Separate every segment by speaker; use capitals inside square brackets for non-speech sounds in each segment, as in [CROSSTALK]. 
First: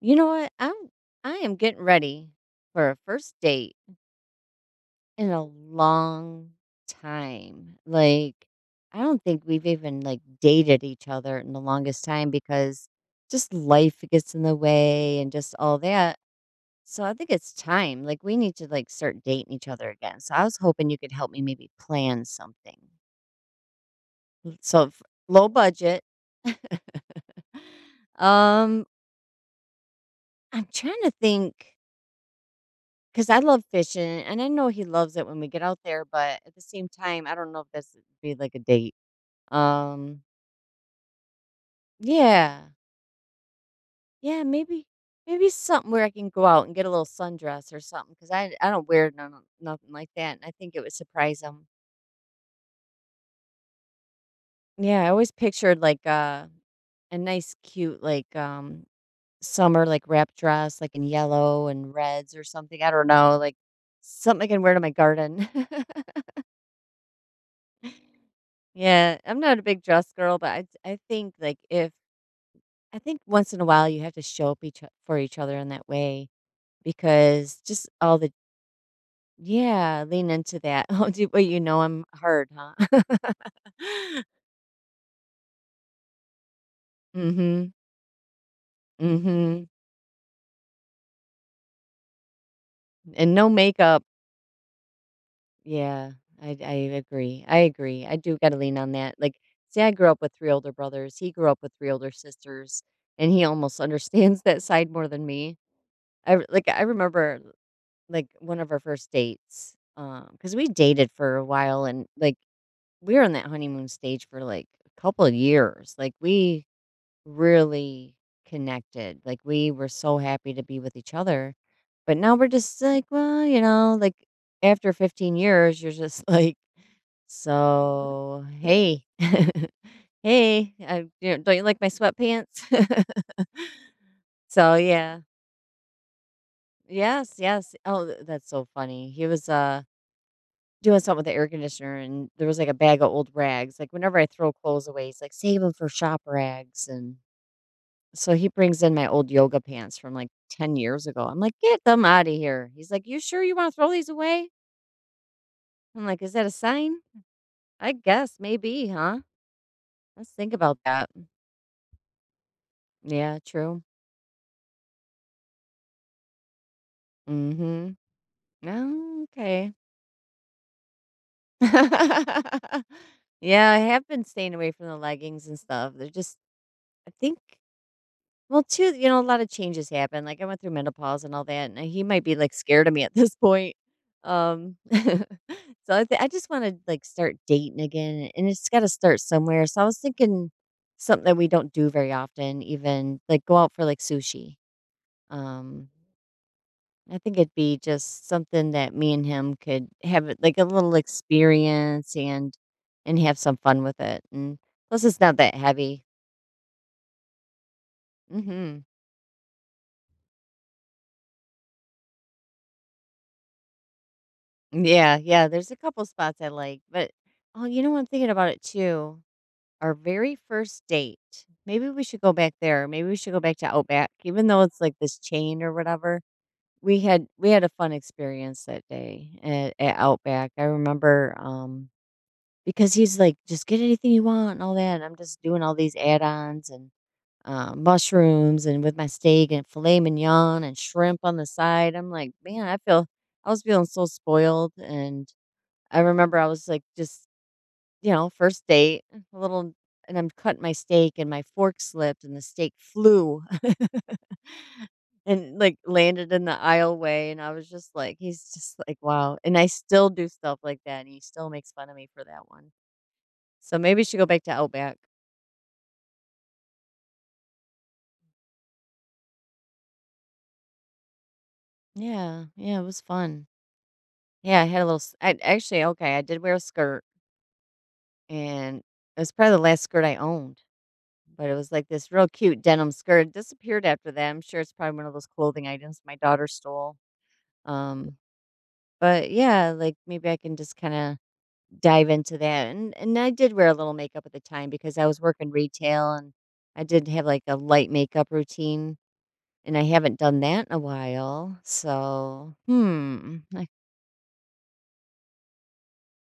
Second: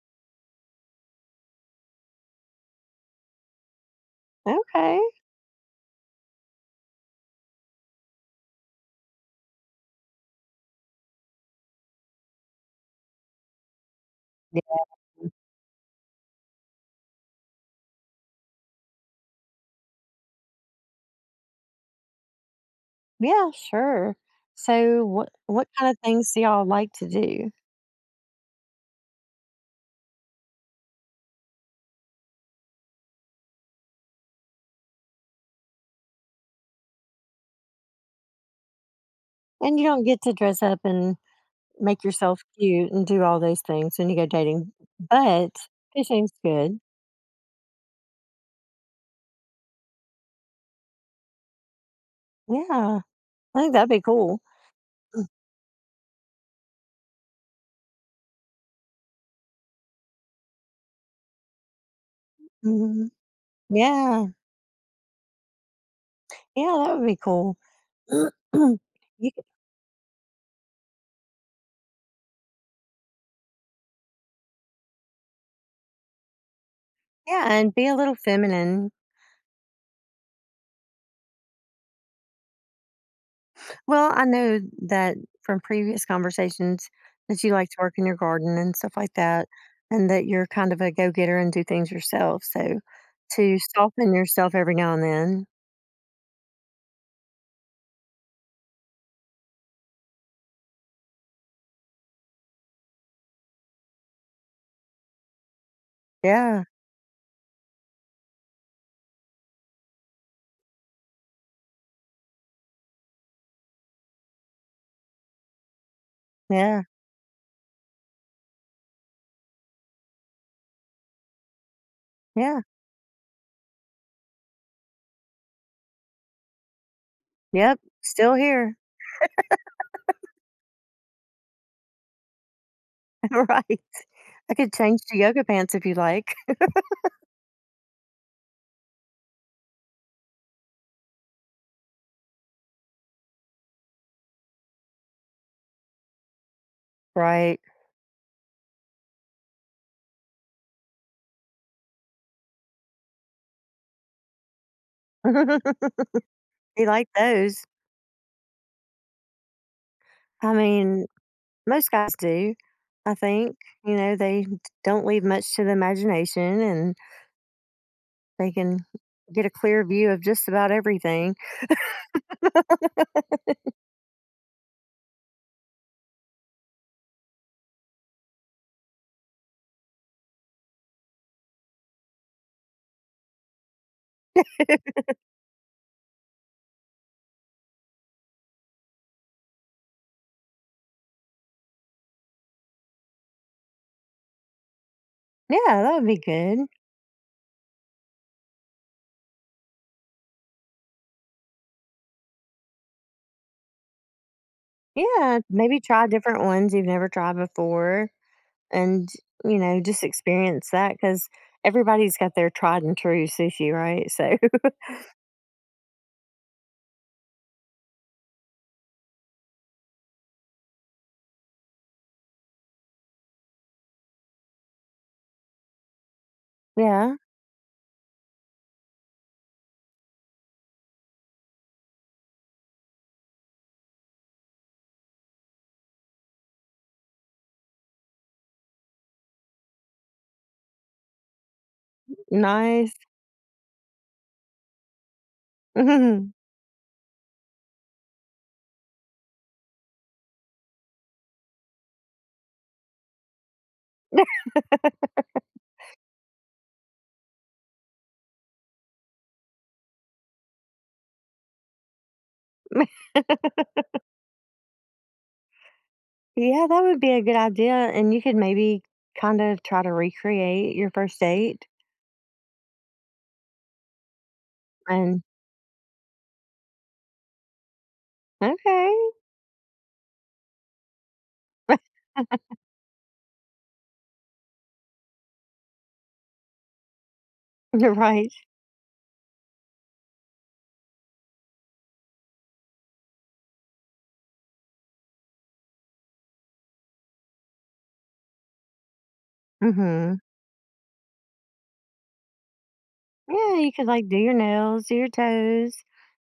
Speaker 1: You know what? I am getting ready for a first date
Speaker 2: Okay.
Speaker 1: in a long time. Like I don't think we've even like dated each other in the longest time because just life gets in the
Speaker 2: Yeah.
Speaker 1: way and just all that. So I think it's time. Like we need to like start dating each other again. So I was hoping you could help me maybe plan something.
Speaker 2: Yeah, sure.
Speaker 1: L- So
Speaker 2: So
Speaker 1: f-
Speaker 2: what
Speaker 1: Low
Speaker 2: what kind of
Speaker 1: budget.
Speaker 2: things do y'all like to
Speaker 1: [LAUGHS]
Speaker 2: do?
Speaker 1: um I'm trying to think. 'Cause I love fishing, and I know he loves it when we get out there, but at the same time, I don't know if this would be like a date.
Speaker 2: And you don't get
Speaker 1: Um,
Speaker 2: to dress up and make yourself
Speaker 1: yeah.
Speaker 2: cute and do all those things when you go
Speaker 1: Yeah,
Speaker 2: dating,
Speaker 1: maybe maybe
Speaker 2: but
Speaker 1: something where I can
Speaker 2: fishing's
Speaker 1: go out and
Speaker 2: good.
Speaker 1: get a little sundress or something. Cause I don't wear none nothing like that, and I think it would surprise him.
Speaker 2: Yeah, I think that'd be cool.
Speaker 1: Yeah, I always pictured like, a nice cute, like, summer, like, wrap dress, like, in yellow and reds or something, I don't
Speaker 2: Mhm.
Speaker 1: know, like,
Speaker 2: Yeah,
Speaker 1: something I can wear to my garden. [LAUGHS]
Speaker 2: yeah, that would be cool. [CLEARS THROAT]
Speaker 1: Yeah,
Speaker 2: You
Speaker 1: I'm
Speaker 2: c,
Speaker 1: not a big dress girl, but I think like if I think once in a while you have to show up for each other in that way
Speaker 2: yeah,
Speaker 1: because
Speaker 2: and be
Speaker 1: just
Speaker 2: a little
Speaker 1: all the
Speaker 2: feminine.
Speaker 1: yeah lean into that. [LAUGHS] Oh, do, well, you know I'm hard, huh? [LAUGHS]
Speaker 2: Well, I know that from previous conversations that you like
Speaker 1: Mhm,
Speaker 2: to work in your garden and stuff like that,
Speaker 1: mhm,
Speaker 2: and that you're kind of a go getter and do things yourself. So
Speaker 1: and no
Speaker 2: to
Speaker 1: makeup.
Speaker 2: soften yourself every now and then.
Speaker 1: Yeah, I agree. I agree. I do got to lean on that. Like, see, I grew up with three older brothers. He grew up with three older sisters, and he almost [LAUGHS] understands that side more than me.
Speaker 2: Yeah,
Speaker 1: Like I remember, like, one of our first dates, because we dated for a while and, like, we were on that honeymoon stage for, like, a couple of years, like, we
Speaker 2: yeah,
Speaker 1: really connected, like, we were so happy to be with each other, but now we're
Speaker 2: yeah.
Speaker 1: just like, "Well," you know, like, after 15 years, you're just [LAUGHS] like,
Speaker 2: Yep, still
Speaker 1: "So,
Speaker 2: here.
Speaker 1: hey, [LAUGHS] hey, I you know, don't you like my sweatpants?"
Speaker 2: [LAUGHS]
Speaker 1: [LAUGHS]
Speaker 2: Right. I could
Speaker 1: So,
Speaker 2: change to
Speaker 1: yeah.
Speaker 2: yoga pants if you like. [LAUGHS]
Speaker 1: Yes, yes. Oh, th that's so funny. He was, doing something with the air conditioner and there was like a bag of old rags. Like whenever I throw clothes away, he's like, save them for shop rags. And
Speaker 2: Right.
Speaker 1: so he brings in my old yoga pants from like 10 years ago. I'm like, get them out of here. He's like, you sure you want to throw these away?
Speaker 2: [LAUGHS] You
Speaker 1: I'm like, is that a sign?
Speaker 2: like those.
Speaker 1: I guess maybe, huh? Let's
Speaker 2: I
Speaker 1: think about
Speaker 2: mean,
Speaker 1: that.
Speaker 2: most guys do. I
Speaker 1: Yeah,
Speaker 2: think,
Speaker 1: true.
Speaker 2: you know, they don't leave much to the imagination and
Speaker 1: Mm
Speaker 2: they can
Speaker 1: hmm.
Speaker 2: get a
Speaker 1: Okay.
Speaker 2: clear view of just about everything.
Speaker 1: [LAUGHS] Yeah, I have been staying away from the leggings and stuff. They're just, I think. Well, too, you know, a lot of changes happen. Like I went through menopause and all that, and he might be like scared of me at this point. [LAUGHS] So I just want to like start dating again, and it's got to start somewhere. So I was thinking something that we don't do very often, even like go out for like sushi.
Speaker 2: Yeah,
Speaker 1: Um,
Speaker 2: that would be good.
Speaker 1: I think it'd be just something that me and him could like a little experience and have some fun with it. And plus, it's not
Speaker 2: Yeah,
Speaker 1: that
Speaker 2: maybe
Speaker 1: heavy.
Speaker 2: try different ones you've never tried before
Speaker 1: Hmm.
Speaker 2: and, you know, just experience that because everybody's got their tried and true sushi, right? So,
Speaker 1: Yeah, yeah, there's a couple spots I like, but oh, you know, I'm thinking about it too. Our very first date. Maybe we should go back there. Maybe we should go back to Outback, even though it's like this chain or whatever.
Speaker 2: [LAUGHS]
Speaker 1: We
Speaker 2: yeah,
Speaker 1: had we had a fun experience that day at Outback. I remember because he's like, just get anything you want and all that. And I'm just doing all these add-ons and mushrooms and with my steak and filet mignon and shrimp on the side. I'm like, man, I
Speaker 2: nice.
Speaker 1: feel I was feeling so spoiled and I remember I was like, just, you know, first date, eh, a little, and I'm cutting my steak and my fork slipped and the steak flew [LAUGHS] and like landed in the aisleway. And I was just like, he's just like, wow. And I still do stuff like that. And he still makes fun of me for that one.
Speaker 2: [LAUGHS]
Speaker 1: So maybe I should go back to Outback.
Speaker 2: Yeah, that would be a good idea. And you could maybe kind of try to recreate your first date.
Speaker 1: Yeah. Yeah. It was fun. Yeah. I had a little,
Speaker 2: And
Speaker 1: I actually, okay. I did wear a skirt and
Speaker 2: okay,
Speaker 1: it was probably the last skirt I owned. But it was like this real cute denim skirt, disappeared after that, I'm sure it's probably one of those clothing items my daughter stole,
Speaker 2: [LAUGHS] you're
Speaker 1: um,
Speaker 2: right.
Speaker 1: but yeah, like, maybe I can just kinda dive into that, and I did wear a little makeup at the time because I was working retail, and I did have, like, a light makeup routine, and I
Speaker 2: Hmm.
Speaker 1: haven't done that in a while, so, hmm,
Speaker 2: Yeah, you could like do your nails, do your toes,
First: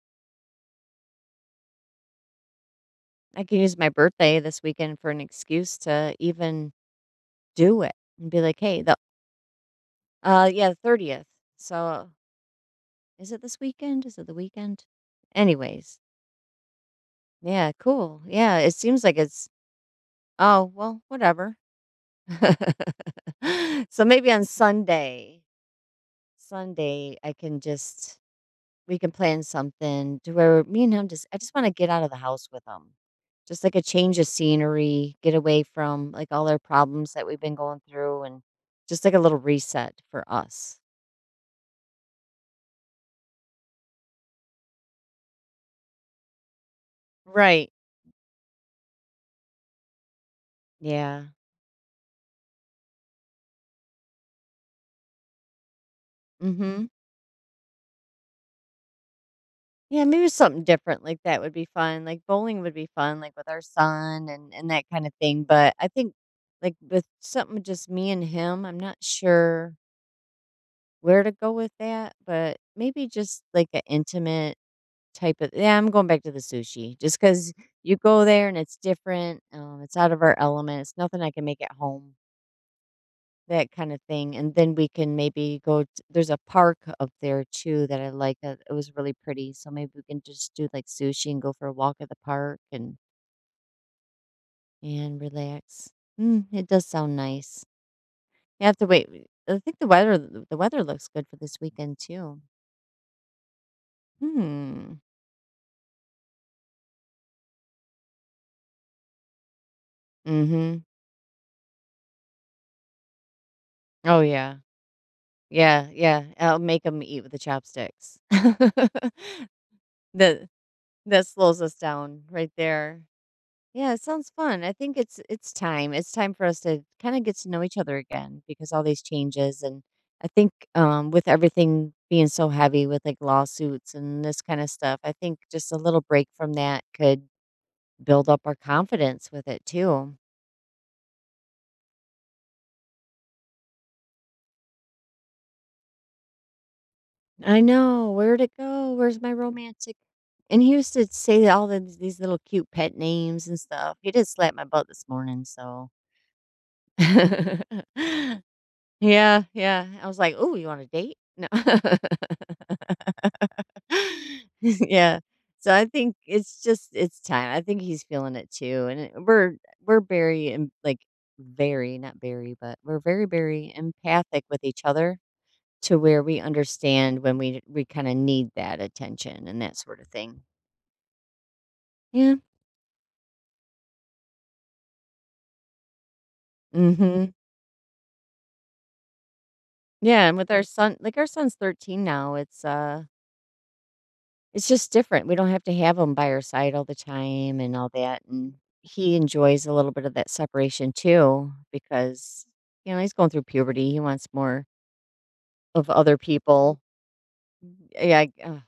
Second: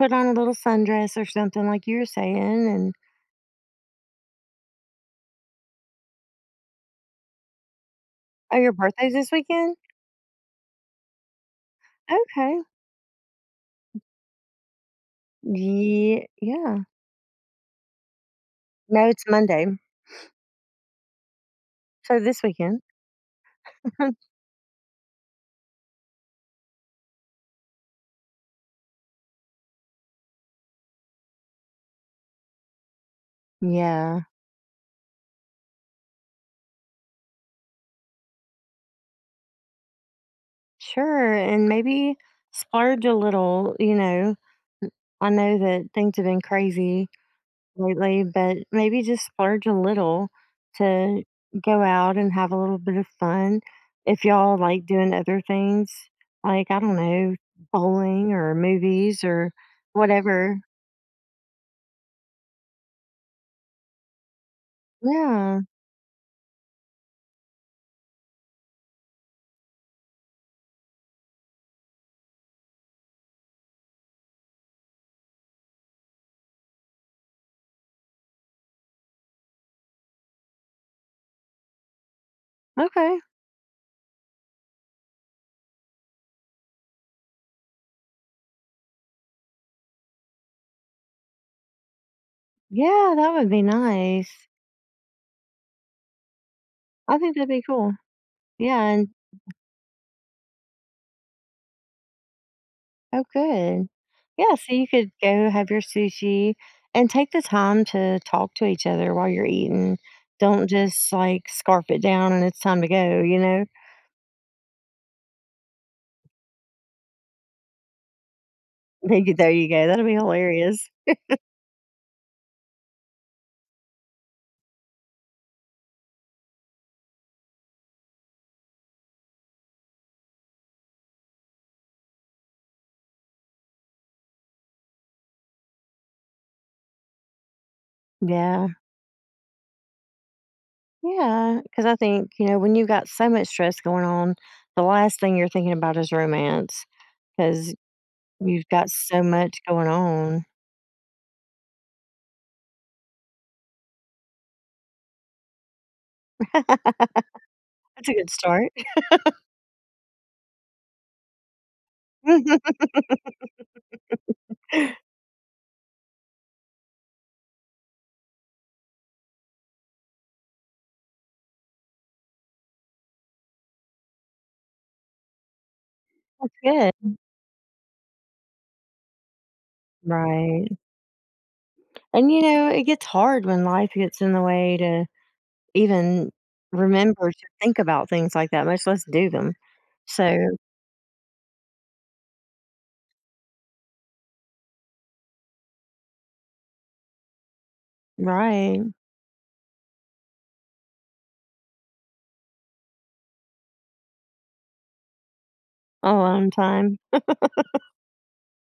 Speaker 2: put on a little sundress or something like you were saying, and
Speaker 1: I can use my birthday this weekend for an excuse to even do it, and be
Speaker 2: oh,
Speaker 1: like,
Speaker 2: your
Speaker 1: "Hey, the"
Speaker 2: birthday's this weekend?
Speaker 1: yeah, the 30th, so.
Speaker 2: Okay.
Speaker 1: Is it this weekend? Is it the weekend? Anyways,
Speaker 2: Ye yeah.
Speaker 1: yeah, cool. Yeah, it
Speaker 2: No,
Speaker 1: seems like
Speaker 2: it's
Speaker 1: it's
Speaker 2: Monday.
Speaker 1: oh, well, whatever.
Speaker 2: So
Speaker 1: [LAUGHS]
Speaker 2: this weekend. [LAUGHS]
Speaker 1: So maybe on Sunday, Sunday I can just we can plan something to where me and him just I just want to get out of the house with him. Just like a change
Speaker 2: Yeah.
Speaker 1: of scenery, get away from like all our problems that we've been going through and just like a little reset for us.
Speaker 2: Sure, and maybe splurge a little, you know? I know that things have been crazy
Speaker 1: Right.
Speaker 2: lately, but maybe just splurge a little to
Speaker 1: Yeah.
Speaker 2: go out and have a little bit of fun. If y'all like doing other things, like, I
Speaker 1: Mhm.
Speaker 2: don't know, bowling or movies or
Speaker 1: Yeah, maybe
Speaker 2: whatever.
Speaker 1: something different like that would be fun, like, bowling would be fun, like, with our son and that kinda thing,
Speaker 2: Yeah.
Speaker 1: but I think, like, with something just me and him, I'm not sure where to go with that, but maybe just, like, an intimate type of yeah, I'm going back to the sushi, just because you go there and it's different, it's out of our element, it's nothing I can make at home.
Speaker 2: Okay.
Speaker 1: That kinda thing, and then we can maybe go t there's a park up there too that I like, it was really pretty, so maybe we can just do, like, sushi and go for a walk at the park
Speaker 2: Yeah, that would be nice.
Speaker 1: and relax. Mm, it does
Speaker 2: I
Speaker 1: sound
Speaker 2: think that'd be
Speaker 1: nice.
Speaker 2: cool.
Speaker 1: You have
Speaker 2: Yeah,
Speaker 1: to wait
Speaker 2: and
Speaker 1: I think the weather looks good for this weekend too.
Speaker 2: oh, good. Yeah, so you
Speaker 1: Hmm.
Speaker 2: could go have your sushi and take the time to talk to each other while you're eating. Don't
Speaker 1: Mhm.
Speaker 2: just like scarf it down and it's time to go.
Speaker 1: Oh, yeah. Yeah, yeah, I'll make them eat with the chopsticks.
Speaker 2: [LAUGHS] Maybe
Speaker 1: [LAUGHS]
Speaker 2: there you go. That'll be
Speaker 1: That
Speaker 2: hilarious.
Speaker 1: that slows us down right there. Yeah, it sounds fun. I think it's time. It's time for us to kind of get to know each other again because all these changes and I think with everything being so heavy with like lawsuits and this kind of stuff, I think just a little break from that could build up our
Speaker 2: Yeah.
Speaker 1: confidence with it too.
Speaker 2: Yeah. Cause I think, when you've got so much stress going on, the last thing you're thinking about is romance
Speaker 1: I
Speaker 2: because
Speaker 1: know. Where'd it
Speaker 2: you've got
Speaker 1: go? Where's
Speaker 2: so
Speaker 1: my
Speaker 2: much going
Speaker 1: romantic?
Speaker 2: on.
Speaker 1: And he used to say all the, these little cute pet names and stuff. He did slap my butt this morning, so
Speaker 2: That's a good
Speaker 1: [LAUGHS]
Speaker 2: start.
Speaker 1: Yeah, yeah. I was like, "Oh, you want a date?" No.
Speaker 2: [LAUGHS]
Speaker 1: [LAUGHS] Yeah. So I think it's just it's time. I think he's feeling it too, and it we're very, em like, very not very, but we're very, very empathic with each other to where we
Speaker 2: Good.
Speaker 1: understand when we kinda need that attention and that sort of thing.
Speaker 2: Right. And,
Speaker 1: Yeah.
Speaker 2: it gets hard when life gets in the way to even remember
Speaker 1: Mhm.
Speaker 2: to think about things like that, much less do them.
Speaker 1: Yeah,
Speaker 2: So
Speaker 1: and with our son like, our son's 13 now, it's just different. We don't have to have him by our side all the time and all that, and
Speaker 2: right.
Speaker 1: he enjoys a little bit of that separation too because, you know, he's going through puberty. He wants more of other
Speaker 2: Alone
Speaker 1: people.
Speaker 2: time.
Speaker 1: Yeah, I, ugh,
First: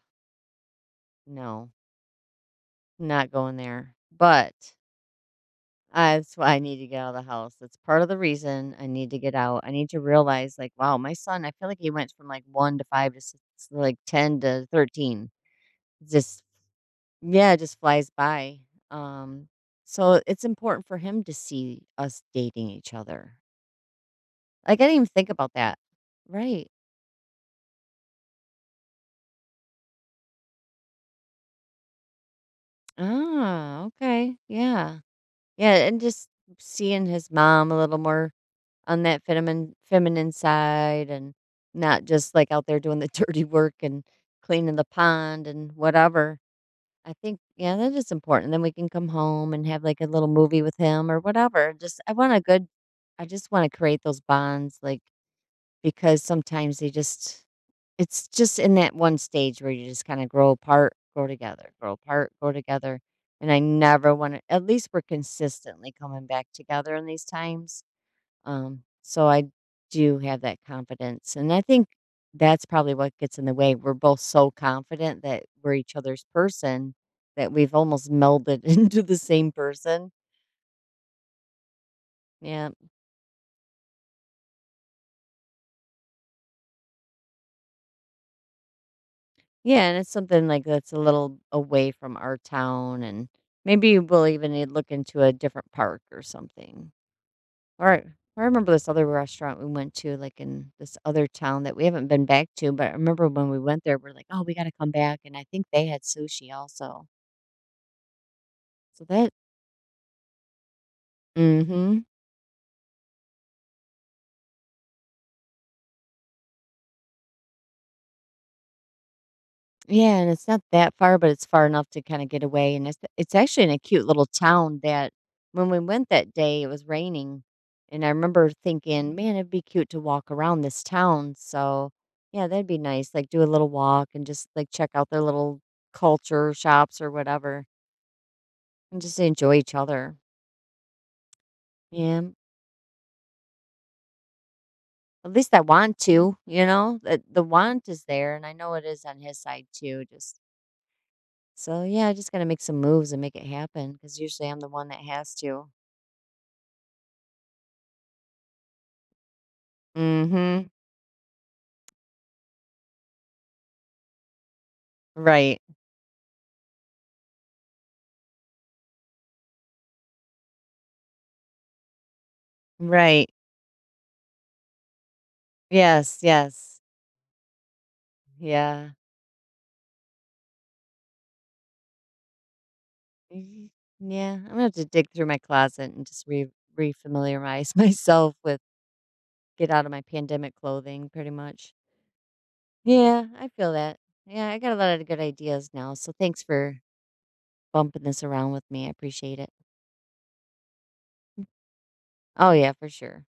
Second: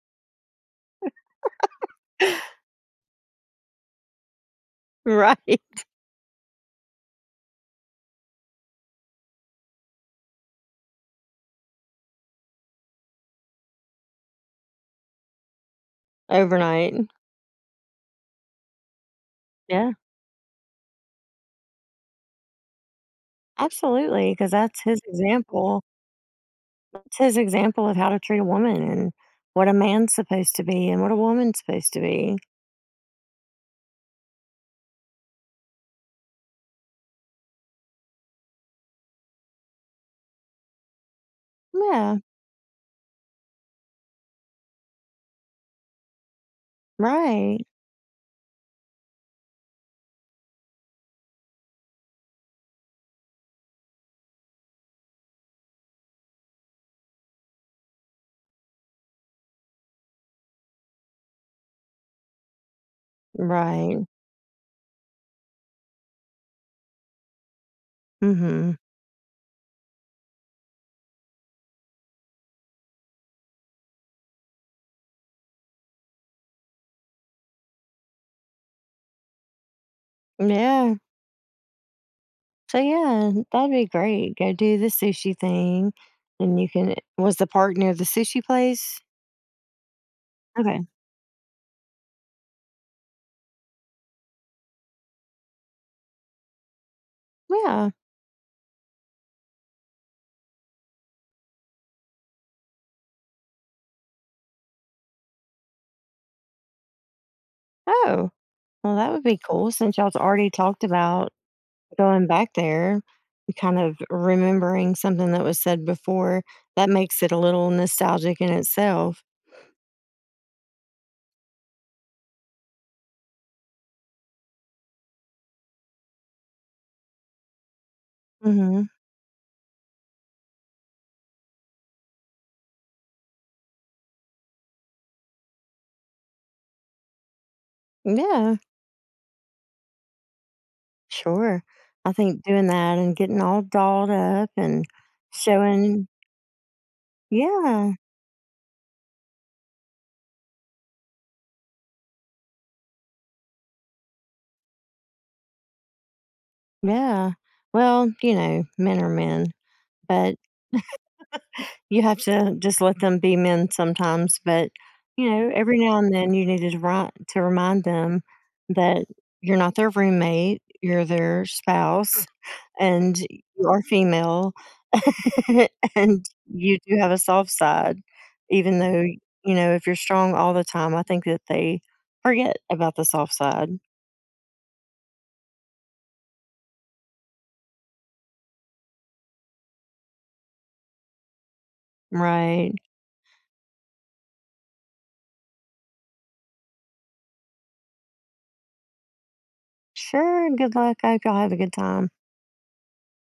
Speaker 1: no,
Speaker 2: [LAUGHS]
Speaker 1: not going there. But
Speaker 2: Right.
Speaker 1: that's why I need to get out of the house. That's part of the reason I need to get out. I need to realize, like, wow, my son. I feel like he went from like one to five to six, like 10 to 13. Just
Speaker 2: Overnight.
Speaker 1: yeah, it just flies by. Um,
Speaker 2: Yeah,
Speaker 1: so it's important for him to see us dating each other.
Speaker 2: absolutely, because that's
Speaker 1: Like I didn't
Speaker 2: his
Speaker 1: even think about that.
Speaker 2: example.
Speaker 1: Right.
Speaker 2: It's his example of how to treat a woman and what a man's supposed to be and what a woman's supposed to be.
Speaker 1: Ah, okay. Yeah. Yeah, and just seeing his mom a little more on that feminine side and not
Speaker 2: Yeah,
Speaker 1: just like out there doing the [LAUGHS] dirty work and cleaning the pond and whatever. I think
Speaker 2: right.
Speaker 1: yeah, that is important. Then we can come home and have like a little movie with him or whatever. Just I want a good I just want to create those bonds like because sometimes they just it's just in that one stage where you just kind of grow apart, grow together, grow apart, grow together. And I
Speaker 2: Right.
Speaker 1: never want to at least we're consistently coming back together in these times.
Speaker 2: Mhm.
Speaker 1: So I do have that confidence, and I think that's probably what gets in the way. We're both so confident that we're each other's person that we've almost melded [LAUGHS] into the same person.
Speaker 2: Yeah.
Speaker 1: Yeah.
Speaker 2: So yeah, that'd be great. Go do the sushi thing, and you can was the park near the sushi place?
Speaker 1: Yeah, and it's something like
Speaker 2: Okay.
Speaker 1: that's a little away from our town and maybe we'll even need look into a different park or something. All
Speaker 2: Yeah.
Speaker 1: right, I remember this other restaurant we went to like in this other town that we haven't been back to, but I remember when we went there we're like, "Oh, we got to come back." And I think they had sushi also.
Speaker 2: Oh, well,
Speaker 1: So
Speaker 2: that would
Speaker 1: that
Speaker 2: be cool since y'all's already talked about
Speaker 1: mm mhm.
Speaker 2: going back there, kind of remembering something that was said before. That makes it a little nostalgic in itself.
Speaker 1: Yeah, and it's not that far, but it's far enough to kinda get away, and it's actually in a cute little town that when we went that day, it was raining, and I remember
Speaker 2: Hmm.
Speaker 1: thinking, "Man, it'd be cute to walk around this town," so, yeah, that'd be nice, like, do a little walk and just, like, check out their little culture shops or whatever
Speaker 2: Yeah,
Speaker 1: and just enjoy each other.
Speaker 2: sure. I
Speaker 1: Yeah.
Speaker 2: think doing that and getting all dolled up and
Speaker 1: At least I want
Speaker 2: showing,
Speaker 1: to, you know? That the want
Speaker 2: yeah,
Speaker 1: is there, and I know it is on his side too, just so yeah, I just gotta make some moves and make it happen because usually I'm the one that has to.
Speaker 2: yeah. Well, you know, men are men, but
Speaker 1: Mm-hmm.
Speaker 2: you have to just let them be men sometimes, but,
Speaker 1: Right.
Speaker 2: every now and then you need to ri to remind them that you're not their roommate, you're their spouse, and
Speaker 1: Right.
Speaker 2: you are female, [LAUGHS]
Speaker 1: Yes.
Speaker 2: and you
Speaker 1: Yes.
Speaker 2: do have a soft side, even
Speaker 1: Yeah.
Speaker 2: though, if you're strong all the time, I think that they forget about the soft side.
Speaker 1: Mhm. Yeah. I'm gonna have to dig through my closet and just re refamiliarize [LAUGHS] myself with get out of my pandemic clothing, pretty much.
Speaker 2: Right.
Speaker 1: Yeah, I feel that. Yeah, I got a lot of good ideas now. So thanks for bumping this around with me. I appreciate it.
Speaker 2: Sure, good luck. I hope y'all have a good time.
Speaker 1: Oh yeah, for sure.